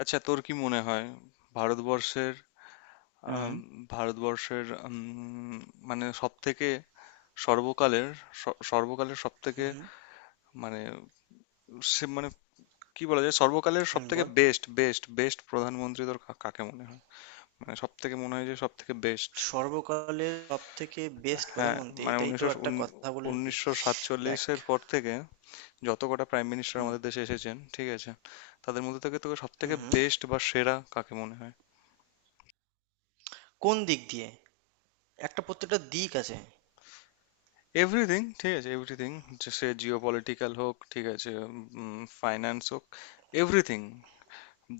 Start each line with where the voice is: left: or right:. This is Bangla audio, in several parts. left: আচ্ছা তোর কি মনে হয় ভারতবর্ষের
right: হুম,
left: আম, ভারতবর্ষের মানে সব থেকে সর্বকালের সর্বকালের সব থেকে
right: হুম, হুম,
left: মানে সে মানে কি বলা যায় সর্বকালের সব
right: হুম,
left: থেকে
right: বল।
left: বেস্ট বেস্ট বেস্ট প্রধানমন্ত্রী তোর কাকে মনে হয় মানে সব থেকে মনে হয় যে সব থেকে বেস্ট।
right: সর্বকালের সবথেকে বেস্ট
left: হ্যাঁ
right: প্রধানমন্ত্রী
left: মানে
right: এটাই তো
left: উনিশশো
right: একটা কথা বলি।
left: উনিশশো
right: দেখ,
left: সাতচল্লিশের পর থেকে যত কটা প্রাইম মিনিস্টার
right: হুম
left: আমাদের দেশে এসেছেন ঠিক আছে তাদের মধ্যে থেকে তোকে সব
right: হুম
left: থেকে
right: হুম।
left: বেস্ট বা সেরা কাকে মনে হয়।
right: কোন দিক দিয়ে? একটা প্রত্যেকটা দিক আছে।
left: এভরিথিং ঠিক আছে এভরিথিং সে জিও পলিটিক্যাল হোক ঠিক আছে ফাইন্যান্স হোক এভরিথিং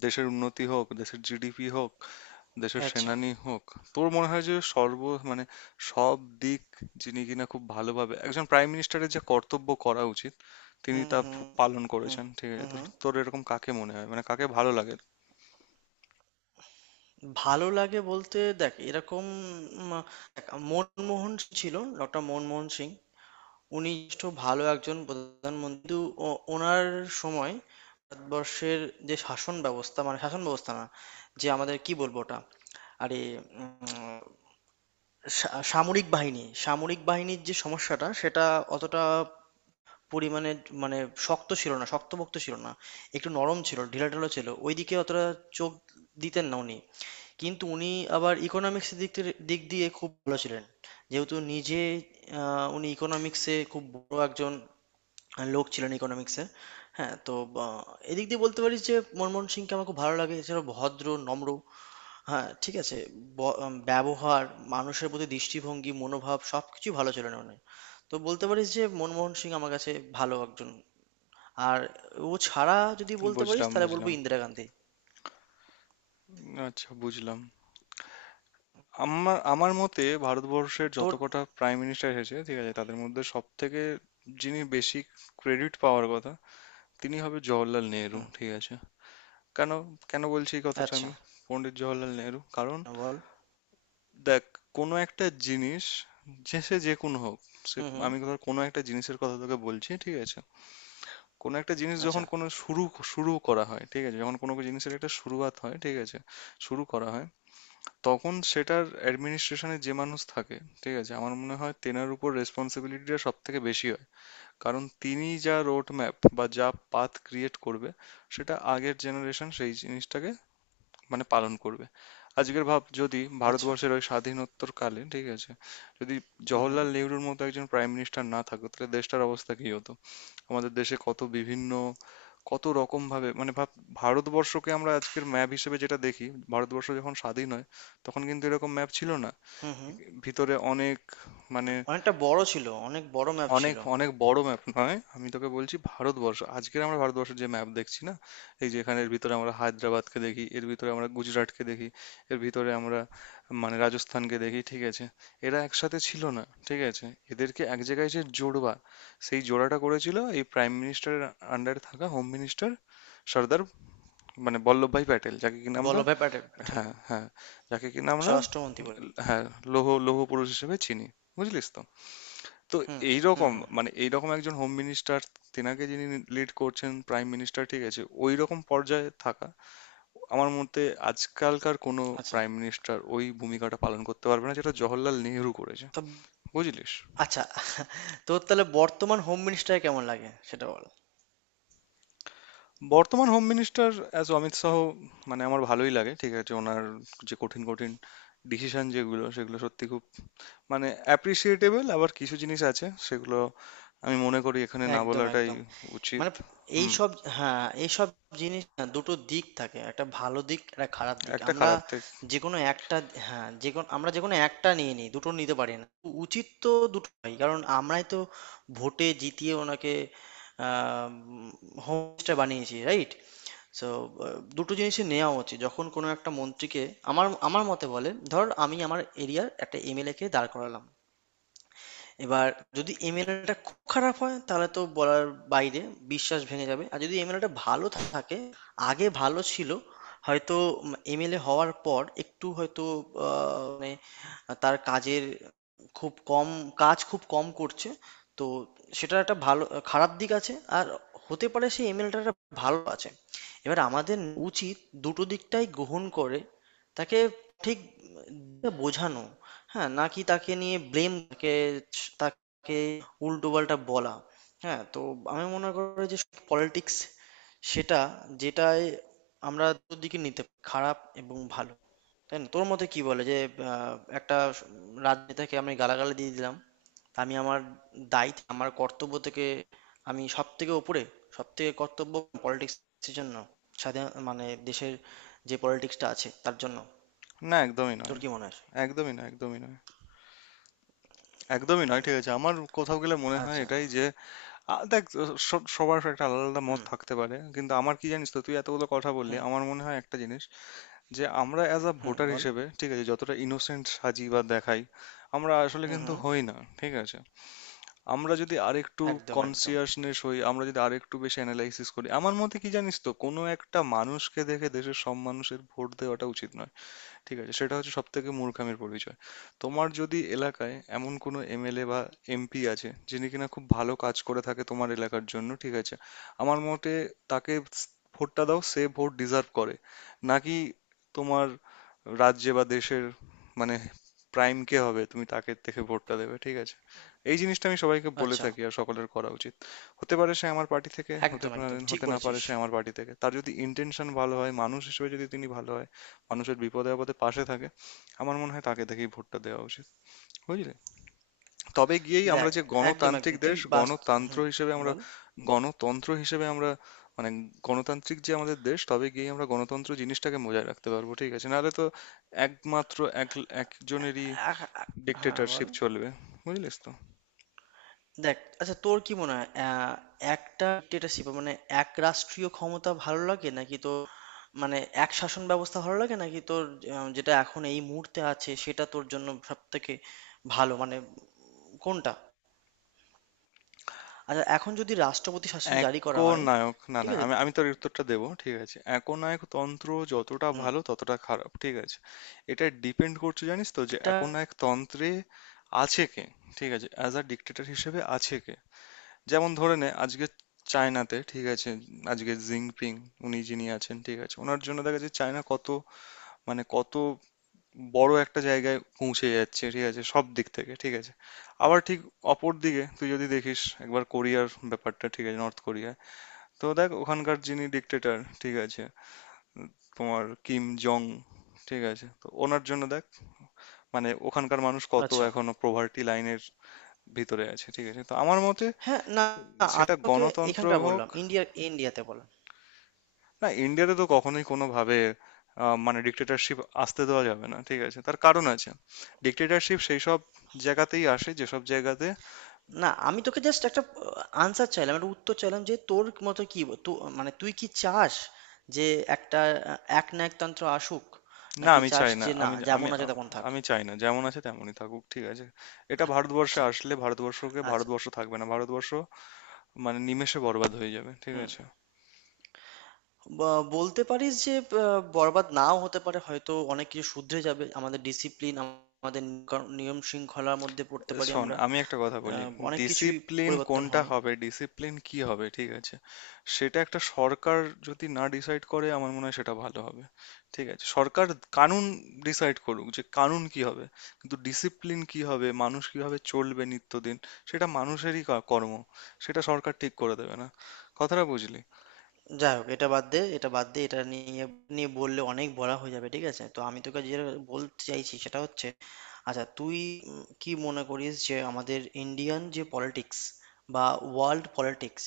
left: দেশের উন্নতি হোক দেশের জিডিপি হোক দেশের
right: আচ্ছা,
left: সেনানি হোক তোর মনে হয় যে সর্ব মানে সব দিক যিনি কিনা খুব ভালোভাবে একজন প্রাইম মিনিস্টারের যে কর্তব্য করা উচিত তিনি
right: হুম
left: তা
right: হুম
left: পালন
right: হুম
left: করেছেন ঠিক আছে
right: হুম
left: তোর
right: হুম।
left: তোর এরকম কাকে মনে হয় মানে কাকে ভালো লাগে।
right: ভালো লাগে বলতে দেখ এরকম উম, দেখ, মনমোহন সিং ছিল, ডক্টর মনমোহন সিং। উনি যথেষ্ট ভালো একজন প্রধানমন্ত্রী, কিন্তু ওনার সময় ভারতবর্ষের যে শাসন ব্যবস্থা, মানে শাসন ব্যবস্থা না, যে আমাদের কি বলবো ওটা, আরে উম, সামরিক বাহিনী, সামরিক বাহিনীর যে সমস্যাটা, সেটা অতটা পরিমাণে মানে শক্ত ছিল না, শক্তপোক্ত ছিল না। একটু নরম ছিল, ঢিলাঢালা ছিল, ওইদিকে অতটা চোখ দিতেন না উনি। কিন্তু উনি আবার ইকোনমিক্সের দিক দিয়ে খুব ভালো ছিলেন, যেহেতু নিজে উনি ইকোনমিক্সে খুব বড় একজন লোক ছিলেন, ইকোনমিক্সে। হ্যাঁ, তো আহ, এদিক দিয়ে বলতে পারি যে মনমোহন সিংকে আমার খুব ভালো লাগে। এছাড়া ভদ্র, নম্র, হ্যাঁ, ঠিক আছে। ব ব্যবহার, মানুষের প্রতি দৃষ্টিভঙ্গি, মনোভাব সবকিছুই ভালো ছিল নয়নের। তো বলতে পারিস যে মনমোহন সিং আমার কাছে ভালো একজন। আর ও ছাড়া যদি বলতে পারিস
left: বুঝলাম
right: তাহলে বলবো
left: বুঝলাম,
right: ইন্দিরা গান্ধী।
left: আচ্ছা বুঝলাম। আমার আমার মতে ভারতবর্ষের যত
right: তোর
left: কটা প্রাইম মিনিস্টার এসেছে ঠিক আছে তাদের মধ্যে সব থেকে যিনি বেশি ক্রেডিট পাওয়ার কথা তিনি হবে জওহরলাল নেহেরু
right: হুম,
left: ঠিক আছে। কেন কেন বলছি এই কথাটা
right: আচ্ছা,
left: আমি, পণ্ডিত জওহরলাল নেহেরু, কারণ
right: বল।
left: দেখ কোনো একটা জিনিস যে সে যে কোনো হোক সে
right: হুম, হুম,
left: আমি ধর কোনো একটা জিনিসের কথা তোকে বলছি ঠিক আছে। কোনো একটা জিনিস যখন
right: আচ্ছা,
left: কোনো শুরু, শুরু করা হয় ঠিক আছে যখন কোনো জিনিসের একটা শুরুয়াত হয় ঠিক আছে শুরু করা হয় তখন সেটার অ্যাডমিনিস্ট্রেশনে যে মানুষ থাকে ঠিক আছে আমার মনে হয় তেনার উপর রেসপন্সিবিলিটিটা সব থেকে বেশি হয়। কারণ তিনি যা রোড ম্যাপ বা যা পাথ ক্রিয়েট করবে সেটা আগের জেনারেশন সেই জিনিসটাকে মানে পালন করবে। আজকের ভাব যদি
right: আচ্ছা।
left: ভারতবর্ষের ওই স্বাধীনোত্তর কালে ঠিক আছে যদি
right: হুম, হুম,
left: জওহরলাল নেহরুর মতো একজন প্রাইম মিনিস্টার না থাকতো তাহলে দেশটার অবস্থা কি হতো। আমাদের দেশে কত বিভিন্ন কত রকম ভাবে মানে ভাব ভারতবর্ষকে আমরা আজকের ম্যাপ হিসেবে যেটা দেখি ভারতবর্ষ যখন স্বাধীন হয় তখন কিন্তু এরকম ম্যাপ ছিল না।
right: হুম, হুম।
left: ভিতরে অনেক মানে
right: অনেকটা বড় ছিল, অনেক বড় ম্যাপ
left: অনেক
right: ছিল।
left: অনেক বড় ম্যাপ নয় আমি তোকে বলছি ভারতবর্ষ আজকের আমরা ভারতবর্ষের যে ম্যাপ দেখছি না এই যে এখানের ভিতরে আমরা হায়দ্রাবাদকে দেখি এর ভিতরে আমরা গুজরাটকে দেখি এর ভিতরে আমরা মানে রাজস্থানকে দেখি ঠিক আছে এরা একসাথে ছিল না ঠিক আছে এদেরকে এক জায়গায় যে জোড়বা সেই জোড়াটা করেছিল এই প্রাইম মিনিস্টারের আন্ডারে থাকা হোম মিনিস্টার সর্দার মানে বল্লভভাই প্যাটেল যাকে কিনা আমরা,
right: বল্লভভাই প্যাটে প্যাটেল,
left: হ্যাঁ হ্যাঁ, যাকে কিনা আমরা,
right: স্বরাষ্ট্রমন্ত্রী বলে।
left: হ্যাঁ, লৌহ লৌহ পুরুষ হিসেবে চিনি, বুঝলিস তো। তো
right: হুম, হুম,
left: এইরকম
right: হুম, হুম।
left: মানে এইরকম একজন হোম মিনিস্টার তেনাকে যিনি লিড করছেন প্রাইম মিনিস্টার ঠিক আছে ওই রকম পর্যায়ে থাকা আমার মতে আজকালকার কোনো
right: আচ্ছা।
left: প্রাইম মিনিস্টার ওই ভূমিকাটা পালন করতে পারবে না যেটা জওহরলাল নেহরু করেছে,
right: তো
left: বুঝলিস।
right: আচ্ছা, তোর তাহলে বর্তমান হোম মিনিস্টার কেমন লাগে সেটা বল?
left: বর্তমান home minister as Amit Shah মানে আমার ভালোই লাগে ঠিক আছে ওনার যে কঠিন কঠিন ডিসিশন যেগুলো সেগুলো সত্যি খুব মানে অ্যাপ্রিসিয়েটেবল আবার কিছু জিনিস আছে সেগুলো আমি মনে করি এখানে না
right: একদম,
left: বলাটাই
right: একদম।
left: উচিত।
right: মানে
left: হুম,
right: এইসব, হ্যাঁ এইসব জিনিস না, দুটো দিক থাকে, একটা ভালো দিক, একটা খারাপ দিক,
left: একটা
right: আমরা
left: খারাপ দিক।
right: যে কোনো একটা, হ্যাঁ যে কোনো, আমরা যে কোনো একটা নিয়ে নিই, দুটো নিতে পারি না। উচিত তো দুটোই, কারণ আমরাই তো ভোটে জিতিয়ে ওনাকে হোম মিনিস্টার বানিয়েছি, রাইট? সো দুটো জিনিসই নেওয়া উচিত যখন কোনো একটা মন্ত্রীকে আমার আমার মতে বলে ধর, আমি আমার এরিয়ার একটা এমএলএ কে দাঁড় করালাম। এবার যদি এমএলএটা খুব খারাপ হয় তাহলে তো বলার বাইরে, বিশ্বাস ভেঙে যাবে। আর যদি এমএলএটা ভালো থাকে, আগে ভালো ছিল হয়তো, এমএলএ হওয়ার পর একটু হয়তো মানে তার কাজের খুব কম, কাজ খুব কম করছে, তো সেটার একটা ভালো খারাপ দিক আছে। আর হতে পারে সেই এমএলএটা ভালো আছে, এবার আমাদের উচিত দুটো দিকটাই গ্রহণ করে তাকে ঠিক বোঝানো, হ্যাঁ? নাকি তাকে নিয়ে ব্লেম কে তাকে উল্টোপাল্টা বলা, হ্যাঁ? তো আমি মনে করি যে পলিটিক্স সেটা যেটায় আমরা দুদিকে নিতে পারি, খারাপ এবং ভালো। তাই না? তোর মতে কি বলে যে একটা রাজনেতাকে আমি গালাগালি দিয়ে দিলাম, আমি দায়িত্ব আমার কর্তব্য থেকে আমি সব থেকে উপরে, সব থেকে কর্তব্য পলিটিক্সের জন্য, স্বাধীন মানে দেশের যে পলিটিক্সটা আছে তার জন্য।
left: না একদমই
right: তোর
left: নয়,
right: কি মনে হয়?
left: একদমই না, একদমই নয়, একদমই নয় ঠিক আছে আমার কোথাও গেলে মনে হয়
right: আচ্ছা।
left: এটাই যে দেখ, সবার একটা আলাদা আলাদা মত
right: হুম
left: থাকতে পারে কিন্তু আমার কি জানিস তো তুই এতগুলো কথা বললি
right: হুম
left: আমার মনে হয় একটা জিনিস যে আমরা অ্যাজ আ
right: হুম,
left: ভোটার
right: বল।
left: হিসেবে ঠিক আছে যতটা ইনোসেন্ট সাজি বা দেখাই আমরা আসলে
right: হুম
left: কিন্তু
right: হুম।
left: হই না ঠিক আছে। আমরা যদি আরেকটু
right: একদম একদম।
left: কনসিয়াসনেস হই আমরা যদি আরেকটু বেশি অ্যানালাইসিস করি আমার মতে কি জানিস তো কোনো একটা মানুষকে দেখে দেশের সব মানুষের ভোট দেওয়াটা উচিত নয় ঠিক আছে সেটা হচ্ছে সবথেকে মূর্খামির পরিচয়। তোমার যদি এলাকায় এমন কোনো এমএলএ বা এমপি আছে যিনি কিনা খুব ভালো কাজ করে থাকে তোমার এলাকার জন্য ঠিক আছে আমার মতে তাকে ভোটটা দাও, সে ভোট ডিজার্ভ করে। নাকি তোমার রাজ্যে বা দেশের মানে প্রাইম কে হবে তুমি তাকে থেকে ভোটটা দেবে ঠিক আছে এই জিনিসটা আমি সবাইকে বলে
right: আচ্ছা,
left: থাকি আর সকলের করা উচিত। হতে পারে সে আমার পার্টি থেকে হতে
right: একদম একদম
left: পারে,
right: ঠিক
left: হতে না পারে
right: বলেছিস।
left: সে আমার পার্টি থেকে তার যদি ইন্টেনশন ভালো হয় মানুষ হিসেবে যদি তিনি ভালো হয় মানুষের বিপদে আপদে পাশে থাকে আমার মনে হয় তাকে দেখেই ভোটটা দেওয়া উচিত, বুঝলে। তবে গিয়েই আমরা
right: দেখ,
left: যে
right: একদম
left: গণতান্ত্রিক
right: একদম তুই
left: দেশ
right: বাস,
left: গণতন্ত্র
right: হুম
left: হিসেবে আমরা
right: বল।
left: গণতন্ত্র হিসেবে আমরা মানে গণতান্ত্রিক যে আমাদের দেশ তবে গিয়ে আমরা গণতন্ত্র জিনিসটাকে বজায় রাখতে পারবো ঠিক আছে নাহলে তো একমাত্র এক একজনেরই
right: হ্যাঁ বল।
left: ডিক্টেটরশিপ চলবে, বুঝলিস তো।
right: দেখ আচ্ছা, তোর কি মনে হয়, একটা ডিক্টেটরশিপ মানে এক রাষ্ট্রীয় ক্ষমতা ভালো লাগে নাকি তোর, মানে এক শাসন ব্যবস্থা ভালো লাগে নাকি তোর? যেটা এখন এই মুহূর্তে আছে সেটা তোর জন্য সব থেকে ভালো, মানে কোনটা? আচ্ছা, এখন যদি রাষ্ট্রপতি শাসন জারি করা হয়?
left: একনায়ক, না
right: ঠিক
left: না
right: আছে।
left: আমি আমি তোর এই উত্তরটা দেবো ঠিক আছে একনায়ক তন্ত্র যতটা
right: হুম।
left: ভালো ততটা খারাপ ঠিক আছে এটা ডিপেন্ড করছে জানিস তো যে
right: একটা
left: একনায়ক তন্ত্রে আছে কে ঠিক আছে অ্যাজ আ ডিক্টেটর হিসেবে আছে কে। যেমন ধরে নে আজকে চায়নাতে ঠিক আছে আজকে জিনপিং উনি যিনি আছেন ঠিক আছে ওনার জন্য দেখা যাচ্ছে চায়না কত মানে কত বড় একটা জায়গায় পৌঁছে যাচ্ছে ঠিক আছে সব দিক থেকে ঠিক আছে। আবার ঠিক অপর দিকে তুই যদি দেখিস একবার কোরিয়ার ব্যাপারটা ঠিক আছে, নর্থ কোরিয়া, তো দেখ ওখানকার যিনি ডিক্টেটর ঠিক আছে তোমার কিম জং ঠিক আছে তো ওনার জন্য দেখ মানে ওখানকার মানুষ কত
right: আচ্ছা।
left: এখনো পোভার্টি লাইনের ভিতরে আছে ঠিক আছে তো আমার মতে
right: হ্যাঁ, না, আমি
left: সেটা
right: তোকে
left: গণতন্ত্র
right: এখানকার
left: হোক।
right: বললাম, ইন্ডিয়ার, ইন্ডিয়াতে বললাম।
left: না ইন্ডিয়াতে তো কখনোই কোনোভাবে মানে ডিক্টেটরশিপ আসতে দেওয়া যাবে না ঠিক আছে তার কারণ আছে। ডিক্টেটরশিপ সেই সব জায়গাতেই আসে যেসব জায়গাতে।
right: না, আমি তোকে জাস্ট একটা আনসার চাইলাম, একটা উত্তর চাইলাম যে তোর মতে কি মানে তুই কি চাস যে একটা আ একনায়কতন্ত্র আসুক?
left: না
right: নাকি
left: আমি
right: চাস
left: চাই না,
right: যে না,
left: আমি
right: যেমন
left: আমি
right: আছে তেমন থাক?
left: আমি চাই না, যেমন আছে তেমনই থাকুক ঠিক আছে এটা ভারতবর্ষে
right: আচ্ছা,
left: আসলে ভারতবর্ষকে
right: আচ্ছা।
left: ভারতবর্ষ থাকবে না ভারতবর্ষ মানে নিমেষে বরবাদ হয়ে যাবে ঠিক
right: হুম।
left: আছে।
right: ব বলতে পারিস যে আ বরবাদ নাও হতে পারে, হয়তো অনেক কিছু শুধরে যাবে। আমাদের ডিসিপ্লিন, আমাদের নিয়ম শৃঙ্খলার মধ্যে পড়তে পারি
left: শোন
right: আমরা।
left: আমি একটা কথা
right: আ
left: বলি,
right: অনেক কিছুই
left: ডিসিপ্লিন
right: পরিবর্তন
left: কোনটা
right: হয়।
left: হবে ডিসিপ্লিন কি হবে ঠিক আছে সেটা একটা সরকার যদি না ডিসাইড করে আমার মনে হয় সেটা ভালো হবে ঠিক আছে সরকার কানুন ডিসাইড করুক যে কানুন কি হবে কিন্তু ডিসিপ্লিন কি হবে মানুষ কিভাবে চলবে নিত্যদিন সেটা মানুষেরই কর্ম, সেটা সরকার ঠিক করে দেবে না, কথাটা বুঝলি।
right: যাই হোক, এটা বাদ দে, এটা বাদ দে, এটা নিয়ে নিয়ে বললে অনেক বলা হয়ে যাবে। ঠিক আছে, তো আমি তোকে যেটা বলতে চাইছি সেটা হচ্ছে, আচ্ছা তুই কি মনে করিস যে আমাদের ইন্ডিয়ান যে পলিটিক্স বা ওয়ার্ল্ড পলিটিক্স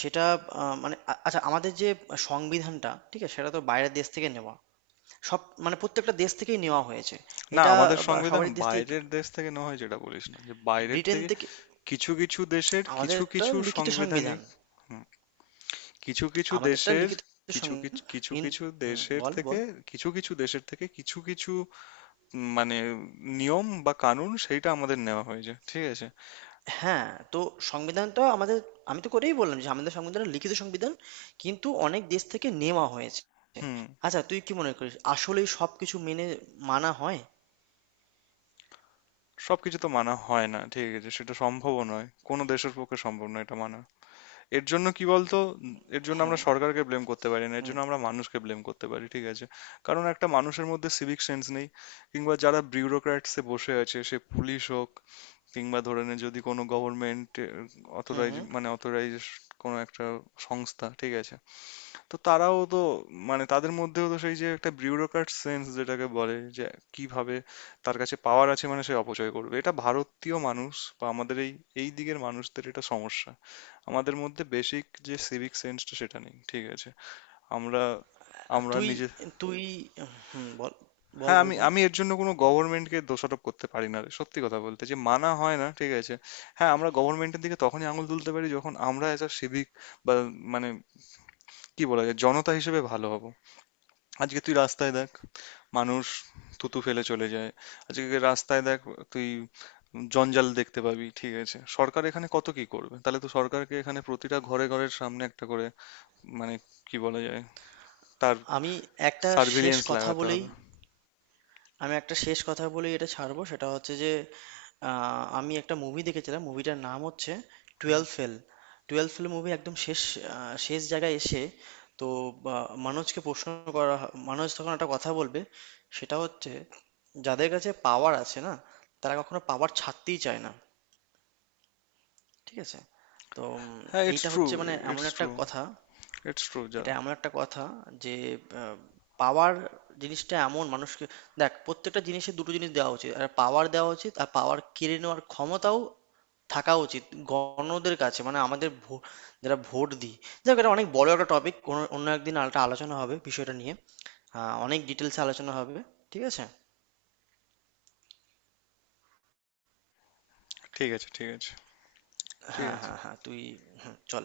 right: সেটা মানে আচ্ছা আমাদের যে সংবিধানটা, ঠিক আছে, সেটা তো বাইরের দেশ থেকে নেওয়া, সব মানে প্রত্যেকটা দেশ থেকেই নেওয়া হয়েছে
left: না
right: এটা,
left: আমাদের
right: বা
left: সংবিধান
right: সবারই দেশ থেকে একটু,
left: বাইরের দেশ থেকে নেওয়া হয় যেটা বলিস না যে বাইরের
right: ব্রিটেন
left: থেকে
right: থেকে।
left: কিছু কিছু দেশের
right: আমাদের
left: কিছু
right: একটা
left: কিছু
right: লিখিত সংবিধান,
left: সাংবিধানিক, হুম, কিছু কিছু
right: আমাদেরটা
left: দেশের
right: লিখিত
left: কিছু
right: সংবিধান
left: কিছু কিছু
right: কিন্তু।
left: কিছু
right: হুম,
left: দেশের
right: বল
left: থেকে
right: বল
left: কিছু কিছু দেশের থেকে কিছু কিছু মানে নিয়ম বা কানুন সেইটা আমাদের নেওয়া হয়েছে ঠিক আছে।
right: হ্যাঁ, তো সংবিধানটা আমাদের, আমি তো করেই বললাম যে আমাদের সংবিধানটা লিখিত সংবিধান, কিন্তু অনেক দেশ থেকে নেওয়া হয়েছে।
left: হুম।
right: আচ্ছা, তুই কি মনে করিস আসলেই সবকিছু মেনে মানা হয়?
left: সবকিছু তো মানা হয় না ঠিক আছে সেটা সম্ভবও নয় কোনো দেশের পক্ষে সম্ভব নয় এটা মানা, এর জন্য কি বলতো এর জন্য আমরা
right: হুম
left: সরকারকে ব্লেম করতে পারি না এর
right: হুম
left: জন্য আমরা মানুষকে ব্লেম করতে পারি ঠিক আছে। কারণ একটা মানুষের মধ্যে সিভিক সেন্স নেই কিংবা যারা বিউরোক্র্যাটসে বসে আছে সে পুলিশ হোক কিংবা ধরে নে যদি কোনো গভর্নমেন্ট
right: হুম হুম।
left: অথরাইজ কোনো একটা সংস্থা ঠিক আছে তো তারাও তো মানে তাদের মধ্যেও তো সেই যে একটা বিউরোক্র্যাট সেন্স যেটাকে বলে যে কিভাবে তার কাছে পাওয়ার আছে মানে সে অপচয় করবে। এটা ভারতীয় মানুষ বা আমাদের এই এই দিকের মানুষদের এটা সমস্যা, আমাদের মধ্যে বেসিক যে সিভিক সেন্সটা সেটা নেই ঠিক আছে। আমরা আমরা
right: তুই
left: নিজে,
right: তুই হুম, বল বল
left: হ্যাঁ,
right: বল
left: আমি আমি এর জন্য কোনো গভর্নমেন্টকে দোষারোপ করতে পারি না। সত্যি কথা বলতে যে মানা হয় না, ঠিক আছে? হ্যাঁ, আমরা গভর্নমেন্টের দিকে তখনই আঙুল তুলতে পারি যখন আমরা as a civic বা মানে কি বলা যায়? জনতা হিসেবে ভালো হব। আজকে তুই রাস্তায় দেখ মানুষ থুতু ফেলে চলে যায়। আজকে রাস্তায় দেখ তুই জঞ্জাল দেখতে পাবি, ঠিক আছে? সরকার এখানে কত কি করবে? তাহলে তো সরকারকে এখানে প্রতিটা ঘরে, ঘরের সামনে একটা করে মানে কি বলা যায়? তার
right: আমি একটা শেষ
left: সার্ভিলিয়েন্স
right: কথা
left: লাগাতে
right: বলেই
left: হবে।
right: আমি একটা শেষ কথা বলি, এটা ছাড়বো। সেটা হচ্ছে যে আমি একটা মুভি দেখেছিলাম, মুভিটার নাম হচ্ছে
left: হুম।
right: Twelve fail. Twelve fail movie একদম শেষ, শেষ জায়গায় এসে, তো মানুষকে প্রশ্ন করা মানুষ তখন একটা কথা বলবে, সেটা হচ্ছে যাদের কাছে পাওয়ার আছে না, তারা কখনো পাওয়ার ছাড়তেই চায় না। ঠিক আছে, তো
left: হ্যাঁ, it's
right: এইটা হচ্ছে
left: true,
right: মানে এমন
left: it's
right: একটা
left: true,
right: কথা,
left: it's true যা,
right: এটা এমন একটা কথা যে আহ, পাওয়ার জিনিসটা এমন, মানুষকে দেখ প্রত্যেকটা জিনিসে দুটো জিনিস দেওয়া উচিত, আর পাওয়ার দেওয়া উচিত আর পাওয়ার কেড়ে নেওয়ার ক্ষমতাও থাকা উচিত গণদের কাছে, মানে আমাদের যারা ভোট দিই। যাক, এটা অনেক বড় একটা টপিক, কোনো অন্য একদিন আলোচনা হবে বিষয়টা নিয়ে, অনেক ডিটেলসে আলোচনা হবে। ঠিক আছে,
left: ঠিক আছে, ঠিক আছে, ঠিক
right: হ্যাঁ
left: আছে।
right: হ্যাঁ হ্যাঁ তুই, হুম, চল।